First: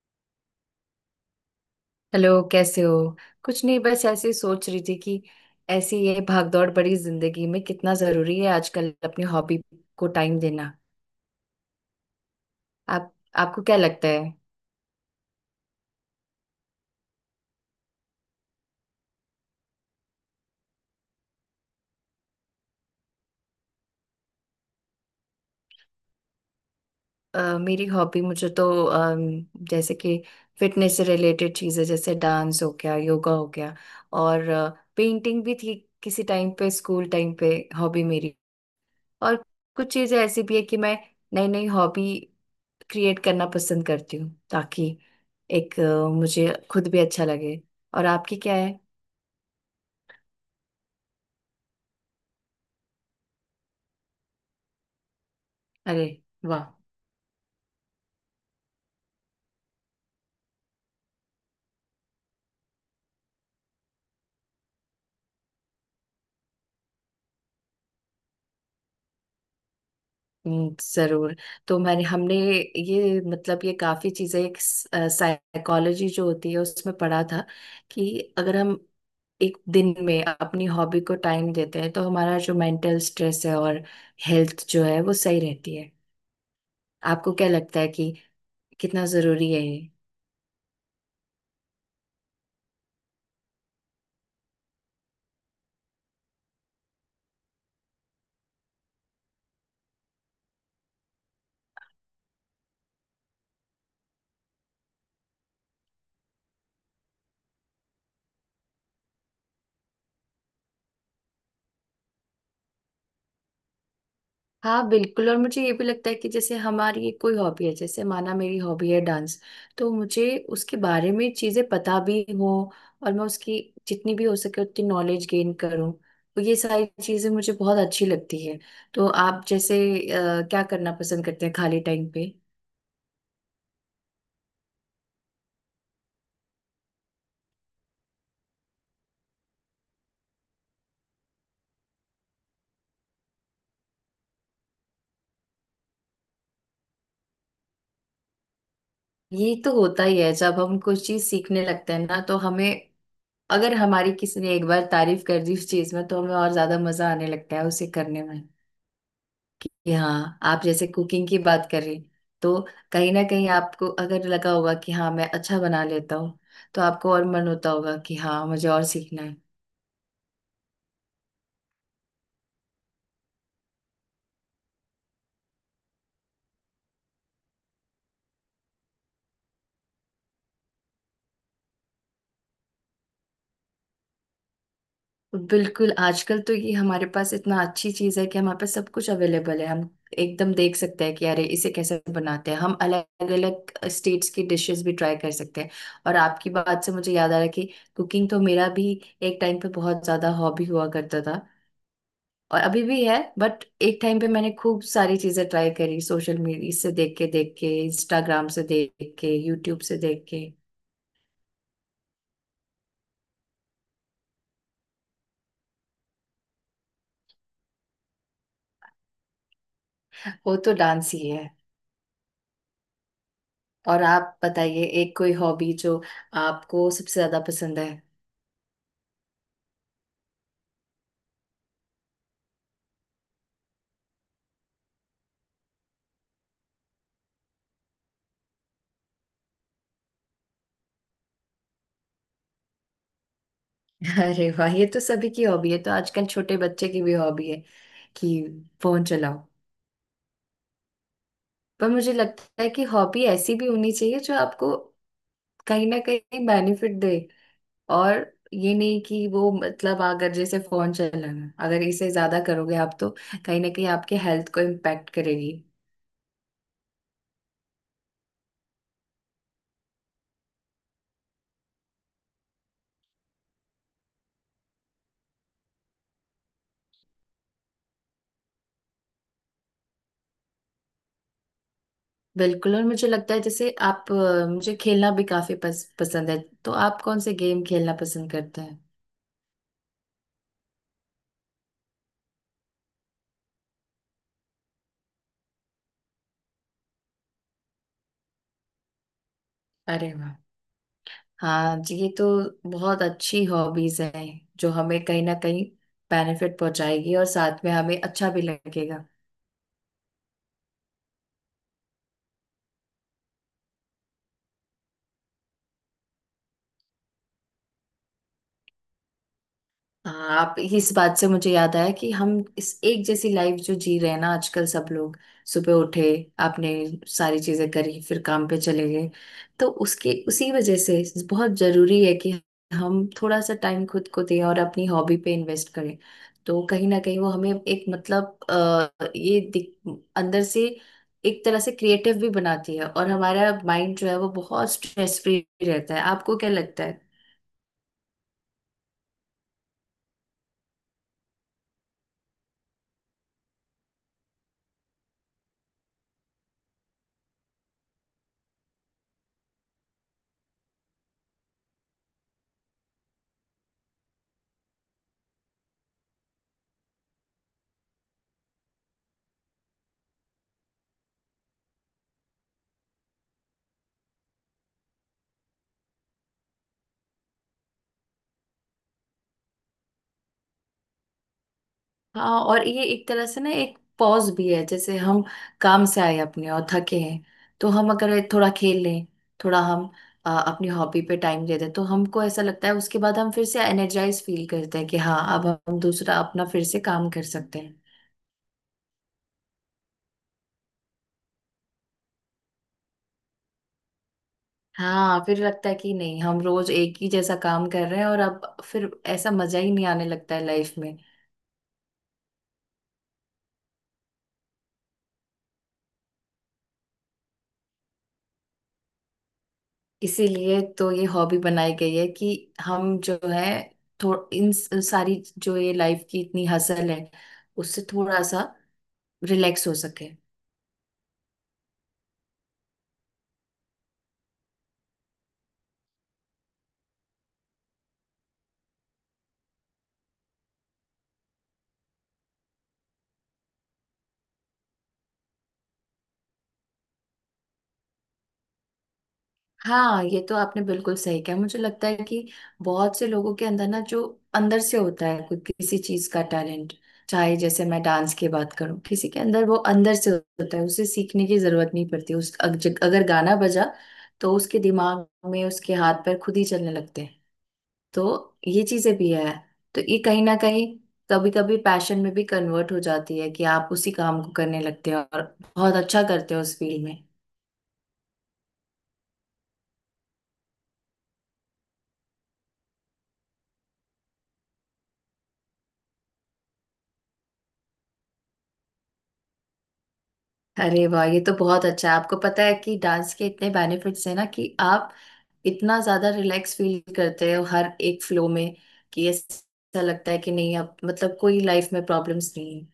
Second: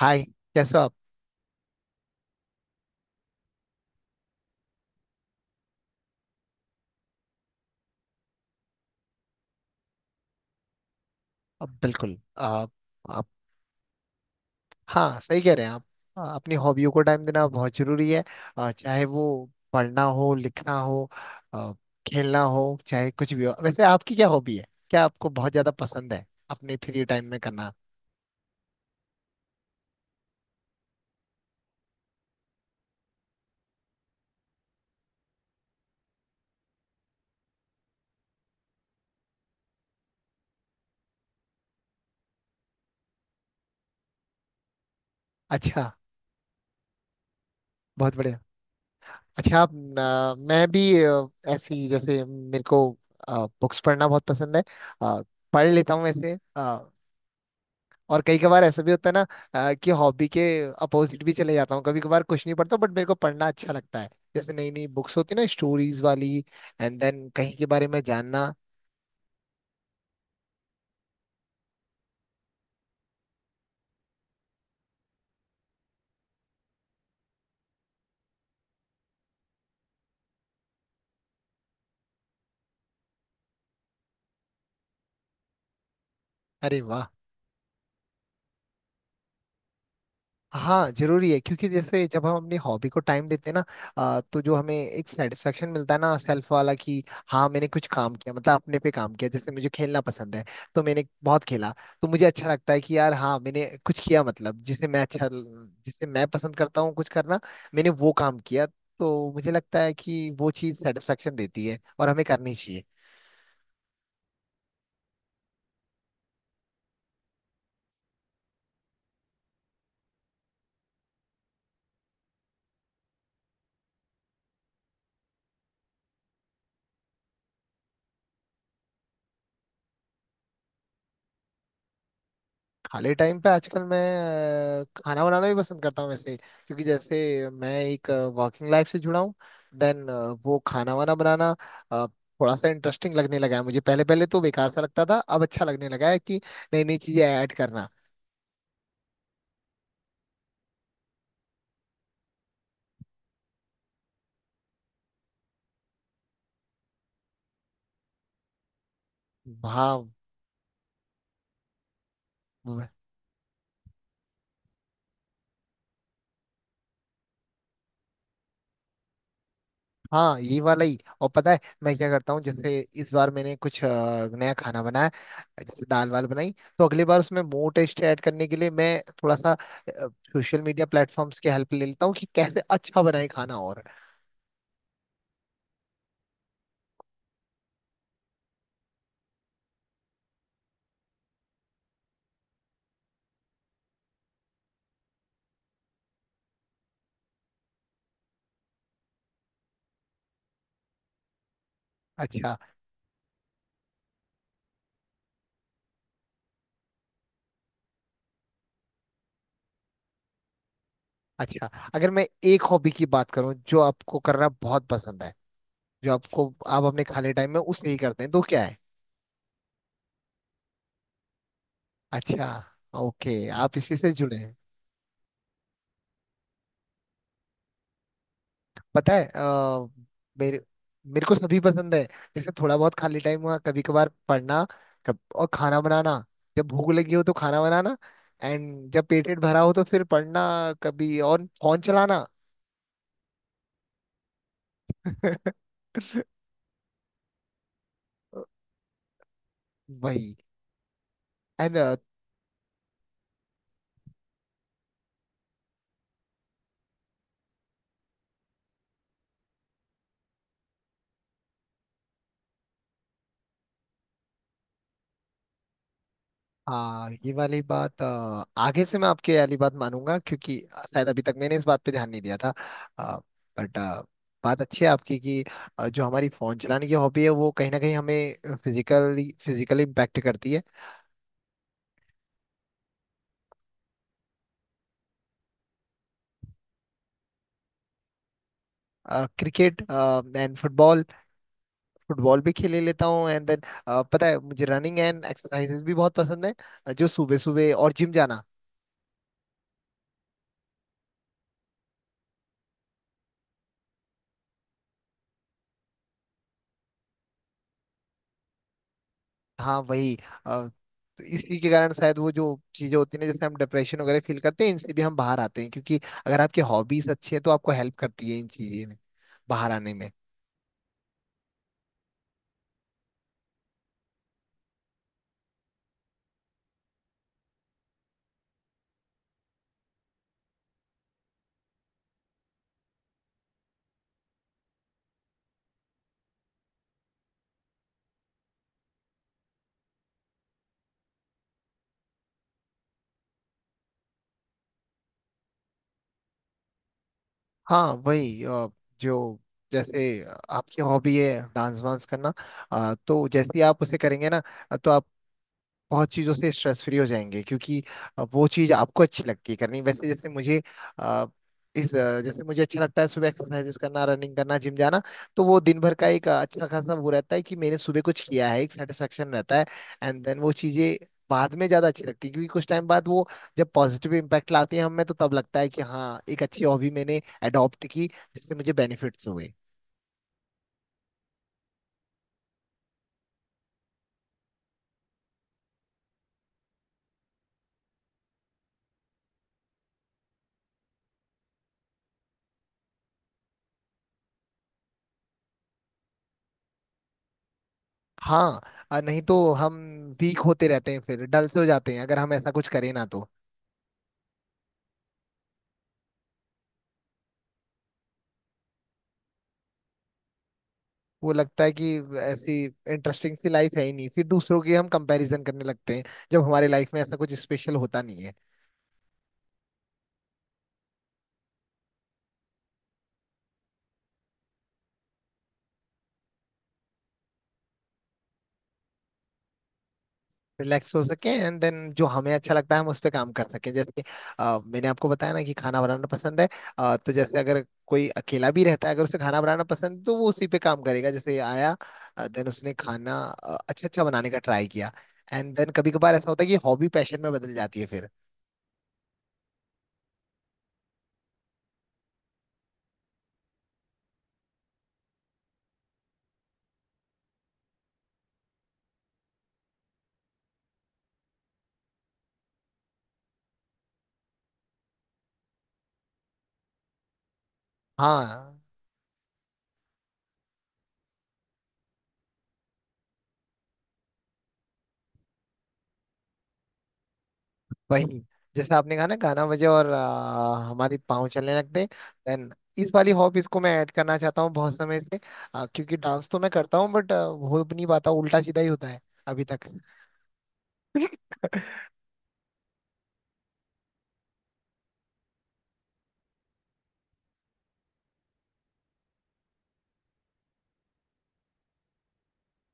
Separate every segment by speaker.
Speaker 1: हाय। कैसे हो आप।
Speaker 2: हेलो कैसे हो। कुछ नहीं बस ऐसे ही सोच रही थी कि ऐसी ये भागदौड़ बड़ी जिंदगी में कितना जरूरी है आजकल अपनी हॉबी को टाइम देना।
Speaker 1: अब बिल्कुल आप।
Speaker 2: आप
Speaker 1: आप।
Speaker 2: आपको क्या लगता है।
Speaker 1: हाँ सही कह रहे हैं आप। अपनी हॉबियों को टाइम देना बहुत जरूरी है। चाहे वो पढ़ना हो लिखना हो, आ, खेलना हो चाहे कुछ भी हो। वैसे आपकी क्या हॉबी है, क्या आपको बहुत ज्यादा पसंद है अपने फ्री टाइम में करना।
Speaker 2: मेरी हॉबी मुझे तो जैसे कि फिटनेस से रिलेटेड चीजें जैसे डांस हो गया योगा हो गया। और पेंटिंग भी थी किसी टाइम पे स्कूल टाइम पे हॉबी मेरी। और कुछ चीजें ऐसी भी है कि मैं नई नई हॉबी क्रिएट करना पसंद करती हूँ ताकि एक
Speaker 1: अच्छा।
Speaker 2: मुझे खुद भी अच्छा लगे। और
Speaker 1: बहुत
Speaker 2: आपकी
Speaker 1: बढ़िया।
Speaker 2: क्या है।
Speaker 1: अच्छा आप मैं भी ऐसी जैसे मेरे को बुक्स पढ़ना बहुत पसंद है। आ, पढ़ लेता हूँ
Speaker 2: अरे
Speaker 1: वैसे।
Speaker 2: वाह।
Speaker 1: और कई कभार ऐसा भी होता है ना कि हॉबी के अपोजिट भी चले जाता हूँ, कभी कभार कुछ नहीं पढ़ता। बट मेरे को पढ़ना अच्छा लगता है। जैसे नई नई बुक्स होती है ना स्टोरीज वाली, एंड देन कहीं के बारे में जानना।
Speaker 2: जरूर। तो मैंने हमने ये मतलब ये काफी चीजें एक साइकोलॉजी जो होती है उसमें पढ़ा था कि अगर हम एक दिन में अपनी हॉबी को टाइम देते हैं तो हमारा जो मेंटल स्ट्रेस है और हेल्थ जो है वो सही रहती है।
Speaker 1: अरे वाह।
Speaker 2: आपको क्या लगता है कि कितना जरूरी है ये।
Speaker 1: हाँ जरूरी है, क्योंकि जैसे जब हम अपनी हॉबी को टाइम देते हैं ना, तो जो हमें एक सेटिस्फेक्शन मिलता है ना सेल्फ वाला, कि हाँ मैंने कुछ काम किया, मतलब अपने पे काम किया। जैसे मुझे खेलना पसंद है, तो मैंने बहुत खेला। तो मुझे अच्छा लगता है कि यार हाँ मैंने कुछ किया, मतलब जिसे मैं अच्छा, जिसे मैं पसंद करता हूँ कुछ करना, मैंने वो काम किया। तो मुझे लगता है कि वो चीज़ सेटिस्फेक्शन देती है और हमें करनी चाहिए।
Speaker 2: हाँ बिल्कुल, और मुझे ये भी लगता है कि जैसे हमारी ये कोई हॉबी है, जैसे माना मेरी हॉबी है डांस, तो मुझे उसके बारे में चीजें पता भी हो और मैं उसकी जितनी भी हो सके उतनी नॉलेज गेन करूँ। तो ये सारी चीजें मुझे बहुत अच्छी लगती है। तो आप जैसे क्या करना पसंद करते हैं खाली टाइम पे।
Speaker 1: खाली टाइम पे आजकल मैं खाना बनाना भी पसंद करता हूँ वैसे। क्योंकि जैसे मैं एक वर्किंग लाइफ से जुड़ा हूँ, देन वो खाना वाना बनाना अ, थोड़ा सा इंटरेस्टिंग लगने लगा है मुझे। पहले पहले तो बेकार सा लगता था, अब अच्छा लगने लगा है कि नई नई चीजें ऐड करना।
Speaker 2: ये तो होता ही है जब हम कुछ चीज सीखने लगते हैं ना तो हमें अगर हमारी किसी ने एक बार तारीफ कर दी उस चीज में तो हमें और ज्यादा मजा आने लगता है उसे करने में। कि
Speaker 1: हाँ।
Speaker 2: हाँ आप जैसे कुकिंग की बात करें तो कहीं ना कहीं आपको अगर लगा होगा कि हाँ मैं अच्छा बना लेता हूँ, तो आपको और मन होता होगा कि हाँ मुझे और सीखना है।
Speaker 1: हाँ ये वाला ही। और पता है मैं क्या करता हूँ। जैसे इस बार मैंने कुछ नया खाना बनाया, जैसे दाल वाल बनाई, तो अगली बार उसमें मोर टेस्ट ऐड करने के लिए मैं थोड़ा सा सोशल मीडिया प्लेटफॉर्म्स की हेल्प ले लेता हूँ, कि कैसे अच्छा बनाए खाना। और
Speaker 2: तो बिल्कुल, आजकल तो ये हमारे पास इतना अच्छी चीज़ है कि हमारे पास सब कुछ अवेलेबल है। हम एकदम देख सकते हैं कि अरे इसे कैसे बनाते हैं, हम अलग अलग स्टेट्स की डिशेस भी ट्राई कर सकते हैं। और आपकी बात से मुझे याद आ रहा है कि कुकिंग तो मेरा भी एक टाइम पे बहुत ज़्यादा हॉबी हुआ करता था
Speaker 1: अच्छा।
Speaker 2: और अभी भी है, बट एक टाइम पे मैंने खूब सारी चीजें ट्राई करी सोशल मीडिया से देख के इंस्टाग्राम से देख के यूट्यूब से देख के।
Speaker 1: अच्छा। अगर मैं एक हॉबी की बात करूँ जो आपको करना बहुत पसंद है, जो आपको, आप अपने खाली टाइम में उसे ही करते हैं, तो क्या है।
Speaker 2: वो तो डांस ही है।
Speaker 1: अच्छा। ओके आप इसी
Speaker 2: और
Speaker 1: से जुड़े
Speaker 2: आप
Speaker 1: हैं।
Speaker 2: बताइए एक कोई हॉबी जो आपको सबसे ज्यादा पसंद है।
Speaker 1: पता है मेरे मेरे को सभी पसंद है। जैसे थोड़ा बहुत खाली टाइम हुआ कभी कभार पढ़ना। और खाना बनाना, जब भूख लगी हो तो खाना बनाना। एंड जब पेट वेट भरा हो तो फिर पढ़ना। कभी और फोन चलाना।
Speaker 2: अरे वाह, ये तो सभी की हॉबी है, तो आजकल छोटे बच्चे की भी हॉबी है कि फोन चलाओ।
Speaker 1: वही। एंड।
Speaker 2: पर मुझे लगता है कि हॉबी ऐसी भी होनी चाहिए जो आपको कहीं ना कहीं बेनिफिट दे, और ये नहीं कि वो मतलब अगर जैसे फोन चलाना अगर इसे ज्यादा करोगे आप तो कहीं ना कहीं आपके हेल्थ को इम्पैक्ट करेगी।
Speaker 1: हाँ ये वाली बात आगे से मैं आपकी वाली बात मानूंगा, क्योंकि शायद अभी तक मैंने इस बात पे ध्यान नहीं दिया था। बट बात अच्छी है आपकी कि जो हमारी फोन चलाने की हॉबी है वो कहीं ना कहीं हमें फिजिकली फिजिकली इम्पैक्ट करती है।
Speaker 2: बिल्कुल। और मुझे लगता है जैसे आप मुझे खेलना भी काफी पसंद है। तो आप कौन से गेम खेलना पसंद करते हैं।
Speaker 1: Cricket and football. फुटबॉल भी खेले लेता हूँ। एंड देन पता है मुझे रनिंग एंड एक्सरसाइजेस भी बहुत पसंद है। जो सुबह सुबह और जिम जाना।
Speaker 2: अरे वाह, हाँ जी, ये तो बहुत अच्छी हॉबीज हैं जो हमें कहीं ना कहीं बेनिफिट पहुंचाएगी और साथ में हमें अच्छा भी लगेगा।
Speaker 1: हाँ वही। अ, तो इसी के कारण शायद वो जो चीजें होती हैं ना, जैसे हम डिप्रेशन वगैरह फील करते हैं, इनसे भी हम बाहर आते हैं। क्योंकि अगर आपकी हॉबीज अच्छी है तो आपको हेल्प करती है इन चीजें में बाहर आने में।
Speaker 2: हाँ, आप इस बात से मुझे याद आया कि हम इस एक जैसी लाइफ जो जी रहे हैं ना आजकल सब लोग, सुबह उठे आपने सारी चीजें करी फिर काम पे चले गए, तो उसके उसी वजह से बहुत जरूरी है कि हम थोड़ा सा टाइम खुद को दें और अपनी हॉबी पे इन्वेस्ट करें। तो कहीं ना कहीं वो हमें एक मतलब अंदर से एक तरह से क्रिएटिव भी बनाती है और हमारा माइंड जो है वो बहुत स्ट्रेस फ्री रहता है। आपको क्या लगता है।
Speaker 1: हाँ वही जो जैसे आपकी हॉबी है डांस वांस करना, तो जैसे ही आप उसे करेंगे ना, तो आप बहुत चीज़ों से स्ट्रेस फ्री हो जाएंगे। क्योंकि वो चीज़ आपको अच्छी लगती है करनी। वैसे जैसे मुझे अ, जैसे मुझे अच्छा लगता है सुबह एक्सरसाइजेस करना, रनिंग करना, जिम जाना। तो वो दिन भर का एक अच्छा खासा वो रहता है कि मैंने सुबह कुछ किया है, एक सेटिस्फेक्शन रहता है। एंड देन वो चीज़ें बाद में ज़्यादा अच्छी लगती है, क्योंकि कुछ टाइम बाद वो जब पॉजिटिव इम्पैक्ट लाती है हमें, तो तब लगता है कि हाँ एक अच्छी हॉबी मैंने अडॉप्ट की जिससे मुझे बेनिफिट्स हुए।
Speaker 2: हाँ, और ये एक तरह से ना एक पॉज भी है, जैसे हम काम से आए अपने और थके हैं तो हम अगर थोड़ा खेल लें, थोड़ा हम अपनी हॉबी पे टाइम दे दें, तो हमको ऐसा लगता है उसके बाद हम फिर से एनर्जाइज फील करते हैं कि हाँ अब हम दूसरा अपना फिर से काम कर सकते हैं।
Speaker 1: हाँ नहीं तो हम वीक होते रहते हैं, फिर डल से हो जाते हैं अगर हम ऐसा कुछ करें ना तो।
Speaker 2: हाँ फिर लगता है कि नहीं हम रोज एक ही जैसा काम कर रहे हैं और अब फिर ऐसा मजा ही नहीं आने लगता है लाइफ में।
Speaker 1: वो लगता है कि ऐसी इंटरेस्टिंग सी लाइफ है ही नहीं, फिर दूसरों की हम कंपैरिजन करने लगते हैं, जब हमारी लाइफ में ऐसा कुछ स्पेशल होता नहीं है।
Speaker 2: इसीलिए तो ये हॉबी बनाई गई है कि हम जो है सारी जो ये लाइफ की इतनी हसल है उससे थोड़ा सा रिलैक्स हो सके।
Speaker 1: रिलैक्स हो सके एंड देन जो हमें अच्छा लगता है हम उस पर काम कर सकें। जैसे कि मैंने आपको बताया ना कि खाना बनाना पसंद है। तो जैसे अगर कोई अकेला भी रहता है, अगर उसे खाना बनाना पसंद है, तो वो उसी पे काम करेगा, जैसे आया देन उसने खाना अच्छा अच्छा बनाने का ट्राई किया। एंड देन कभी कभार ऐसा होता है कि हॉबी पैशन में बदल जाती है फिर।
Speaker 2: हाँ ये तो आपने बिल्कुल सही कहा। मुझे लगता है कि बहुत से लोगों के अंदर ना जो अंदर से होता है कोई किसी चीज का टैलेंट, चाहे जैसे मैं डांस की बात करूं किसी के अंदर वो अंदर से होता है, उसे सीखने की जरूरत नहीं पड़ती। अगर गाना बजा तो उसके दिमाग में उसके हाथ पैर खुद ही चलने लगते हैं। तो
Speaker 1: हाँ
Speaker 2: ये चीजें भी है। तो ये कहीं ना कहीं कभी कभी पैशन में भी कन्वर्ट हो जाती है कि आप उसी काम को करने लगते हो और बहुत अच्छा करते हो उस फील्ड में।
Speaker 1: वही। जैसे आपने कहा ना गाना बजे और हमारी पाँव चलने लगते, देन इस वाली हॉब इसको मैं ऐड करना चाहता हूँ बहुत समय से। क्योंकि डांस तो मैं करता हूँ, बट हो भी नहीं पाता, उल्टा सीधा ही होता है अभी तक।
Speaker 2: अरे वाह, ये तो बहुत अच्छा है। आपको पता है कि डांस के इतने बेनिफिट्स हैं ना कि आप इतना ज्यादा रिलैक्स फील करते हो हर एक फ्लो में कि ऐसा लगता है कि नहीं अब मतलब कोई लाइफ में प्रॉब्लम्स नहीं।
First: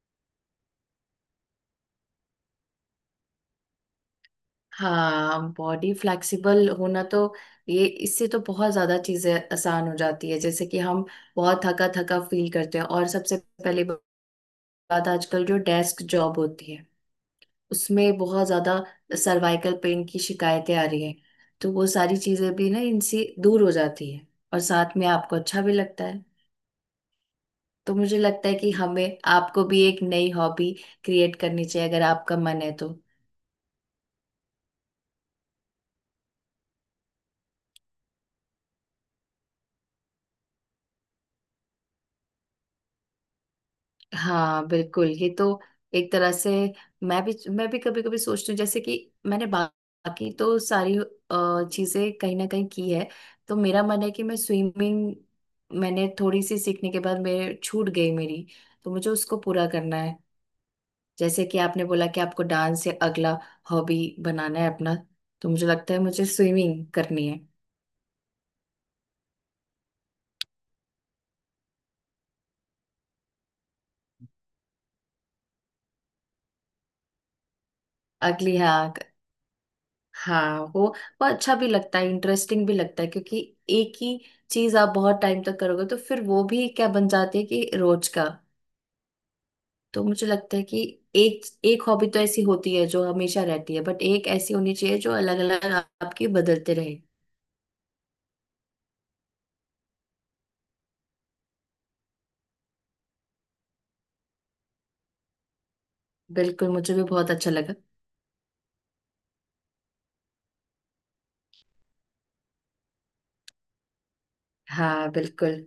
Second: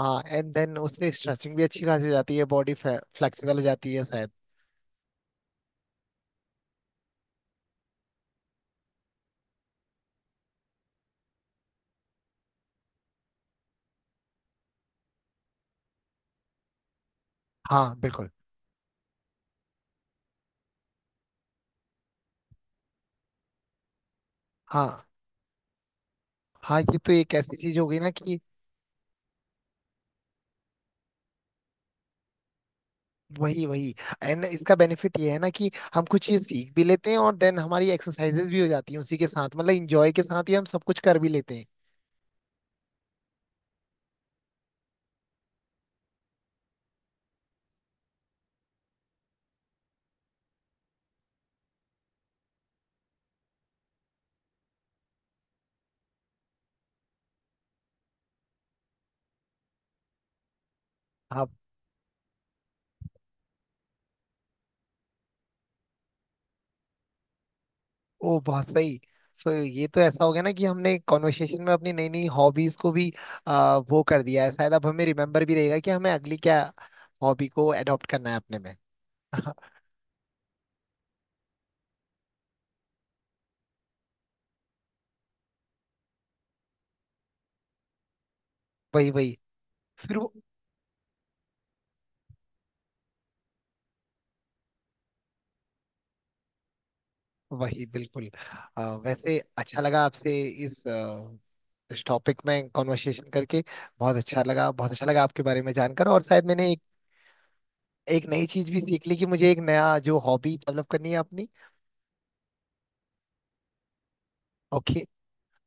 Speaker 1: हाँ एंड देन उससे स्ट्रेचिंग भी अच्छी खासी हो जाती है, बॉडी फ्लेक्सिबल हो जाती है शायद।
Speaker 2: हाँ, बॉडी फ्लेक्सिबल होना तो, ये इससे तो बहुत ज्यादा चीजें आसान हो जाती है। जैसे कि हम बहुत थका थका फील करते हैं, और सबसे पहली बात आजकल जो डेस्क जॉब होती है
Speaker 1: हाँ
Speaker 2: उसमें
Speaker 1: बिल्कुल।
Speaker 2: बहुत ज्यादा सर्वाइकल पेन की शिकायतें आ रही हैं, तो वो सारी चीजें भी ना इनसे दूर हो जाती है और साथ
Speaker 1: हाँ।
Speaker 2: में आपको अच्छा भी लगता है।
Speaker 1: हाँ ये तो एक ऐसी चीज हो
Speaker 2: तो
Speaker 1: गई ना
Speaker 2: मुझे
Speaker 1: कि।
Speaker 2: लगता है कि हमें आपको भी एक नई हॉबी क्रिएट करनी चाहिए अगर आपका मन है तो।
Speaker 1: वही वही। एंड इसका बेनिफिट ये है ना कि हम कुछ चीज सीख भी लेते हैं और देन हमारी एक्सरसाइजेज भी हो जाती हैं उसी के साथ, मतलब इंजॉय के साथ ही हम सब कुछ कर भी लेते हैं।
Speaker 2: हाँ बिल्कुल, ये तो एक तरह से, मैं भी कभी कभी सोचती हूँ जैसे कि बाकी तो सारी चीजें कहीं ना कहीं की है, तो मेरा मन है कि मैं स्विमिंग, मैंने थोड़ी सी सीखने के बाद मेरे छूट गई मेरी, तो मुझे उसको पूरा करना है। जैसे
Speaker 1: हाँ।
Speaker 2: कि आपने बोला कि आपको डांस या अगला हॉबी बनाना है अपना, तो मुझे लगता है मुझे स्विमिंग करनी है
Speaker 1: ओ बहुत सही। सो ये तो ऐसा हो गया ना कि हमने कॉन्वर्सेशन में अपनी नई नई हॉबीज को भी वो कर दिया है। शायद अब हमें रिमेम्बर भी रहेगा कि हमें अगली क्या हॉबी को एडॉप्ट करना है
Speaker 2: अगली।
Speaker 1: अपने में।
Speaker 2: हाँ, हाँ वो अच्छा भी लगता है इंटरेस्टिंग भी लगता है क्योंकि एक ही चीज आप बहुत टाइम तक करोगे तो फिर वो भी क्या बन जाती है कि रोज का।
Speaker 1: वही वही।
Speaker 2: तो
Speaker 1: फिर
Speaker 2: मुझे
Speaker 1: वो
Speaker 2: लगता है कि एक एक हॉबी तो ऐसी होती है जो हमेशा रहती है बट एक ऐसी होनी चाहिए जो अलग अलग आपकी बदलते रहे।
Speaker 1: वही बिल्कुल। वैसे अच्छा लगा आपसे इस आ, इस टॉपिक में कॉन्वर्सेशन करके। बहुत अच्छा लगा, बहुत अच्छा लगा आपके बारे में जानकर। और शायद
Speaker 2: बिल्कुल,
Speaker 1: मैंने एक,
Speaker 2: मुझे भी बहुत अच्छा लगा।
Speaker 1: एक नई चीज भी सीख ली कि मुझे एक नया जो हॉबी डेवलप करनी है अपनी। ओके।
Speaker 2: हाँ बिल्कुल,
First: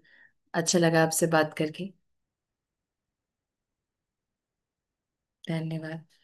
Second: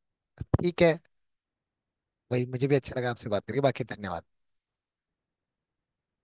Speaker 2: अच्छा
Speaker 1: ठीक है।
Speaker 2: लगा आपसे बात करके।
Speaker 1: वही मुझे भी अच्छा लगा आपसे बात करके। बाकी धन्यवाद।
Speaker 2: धन्यवाद।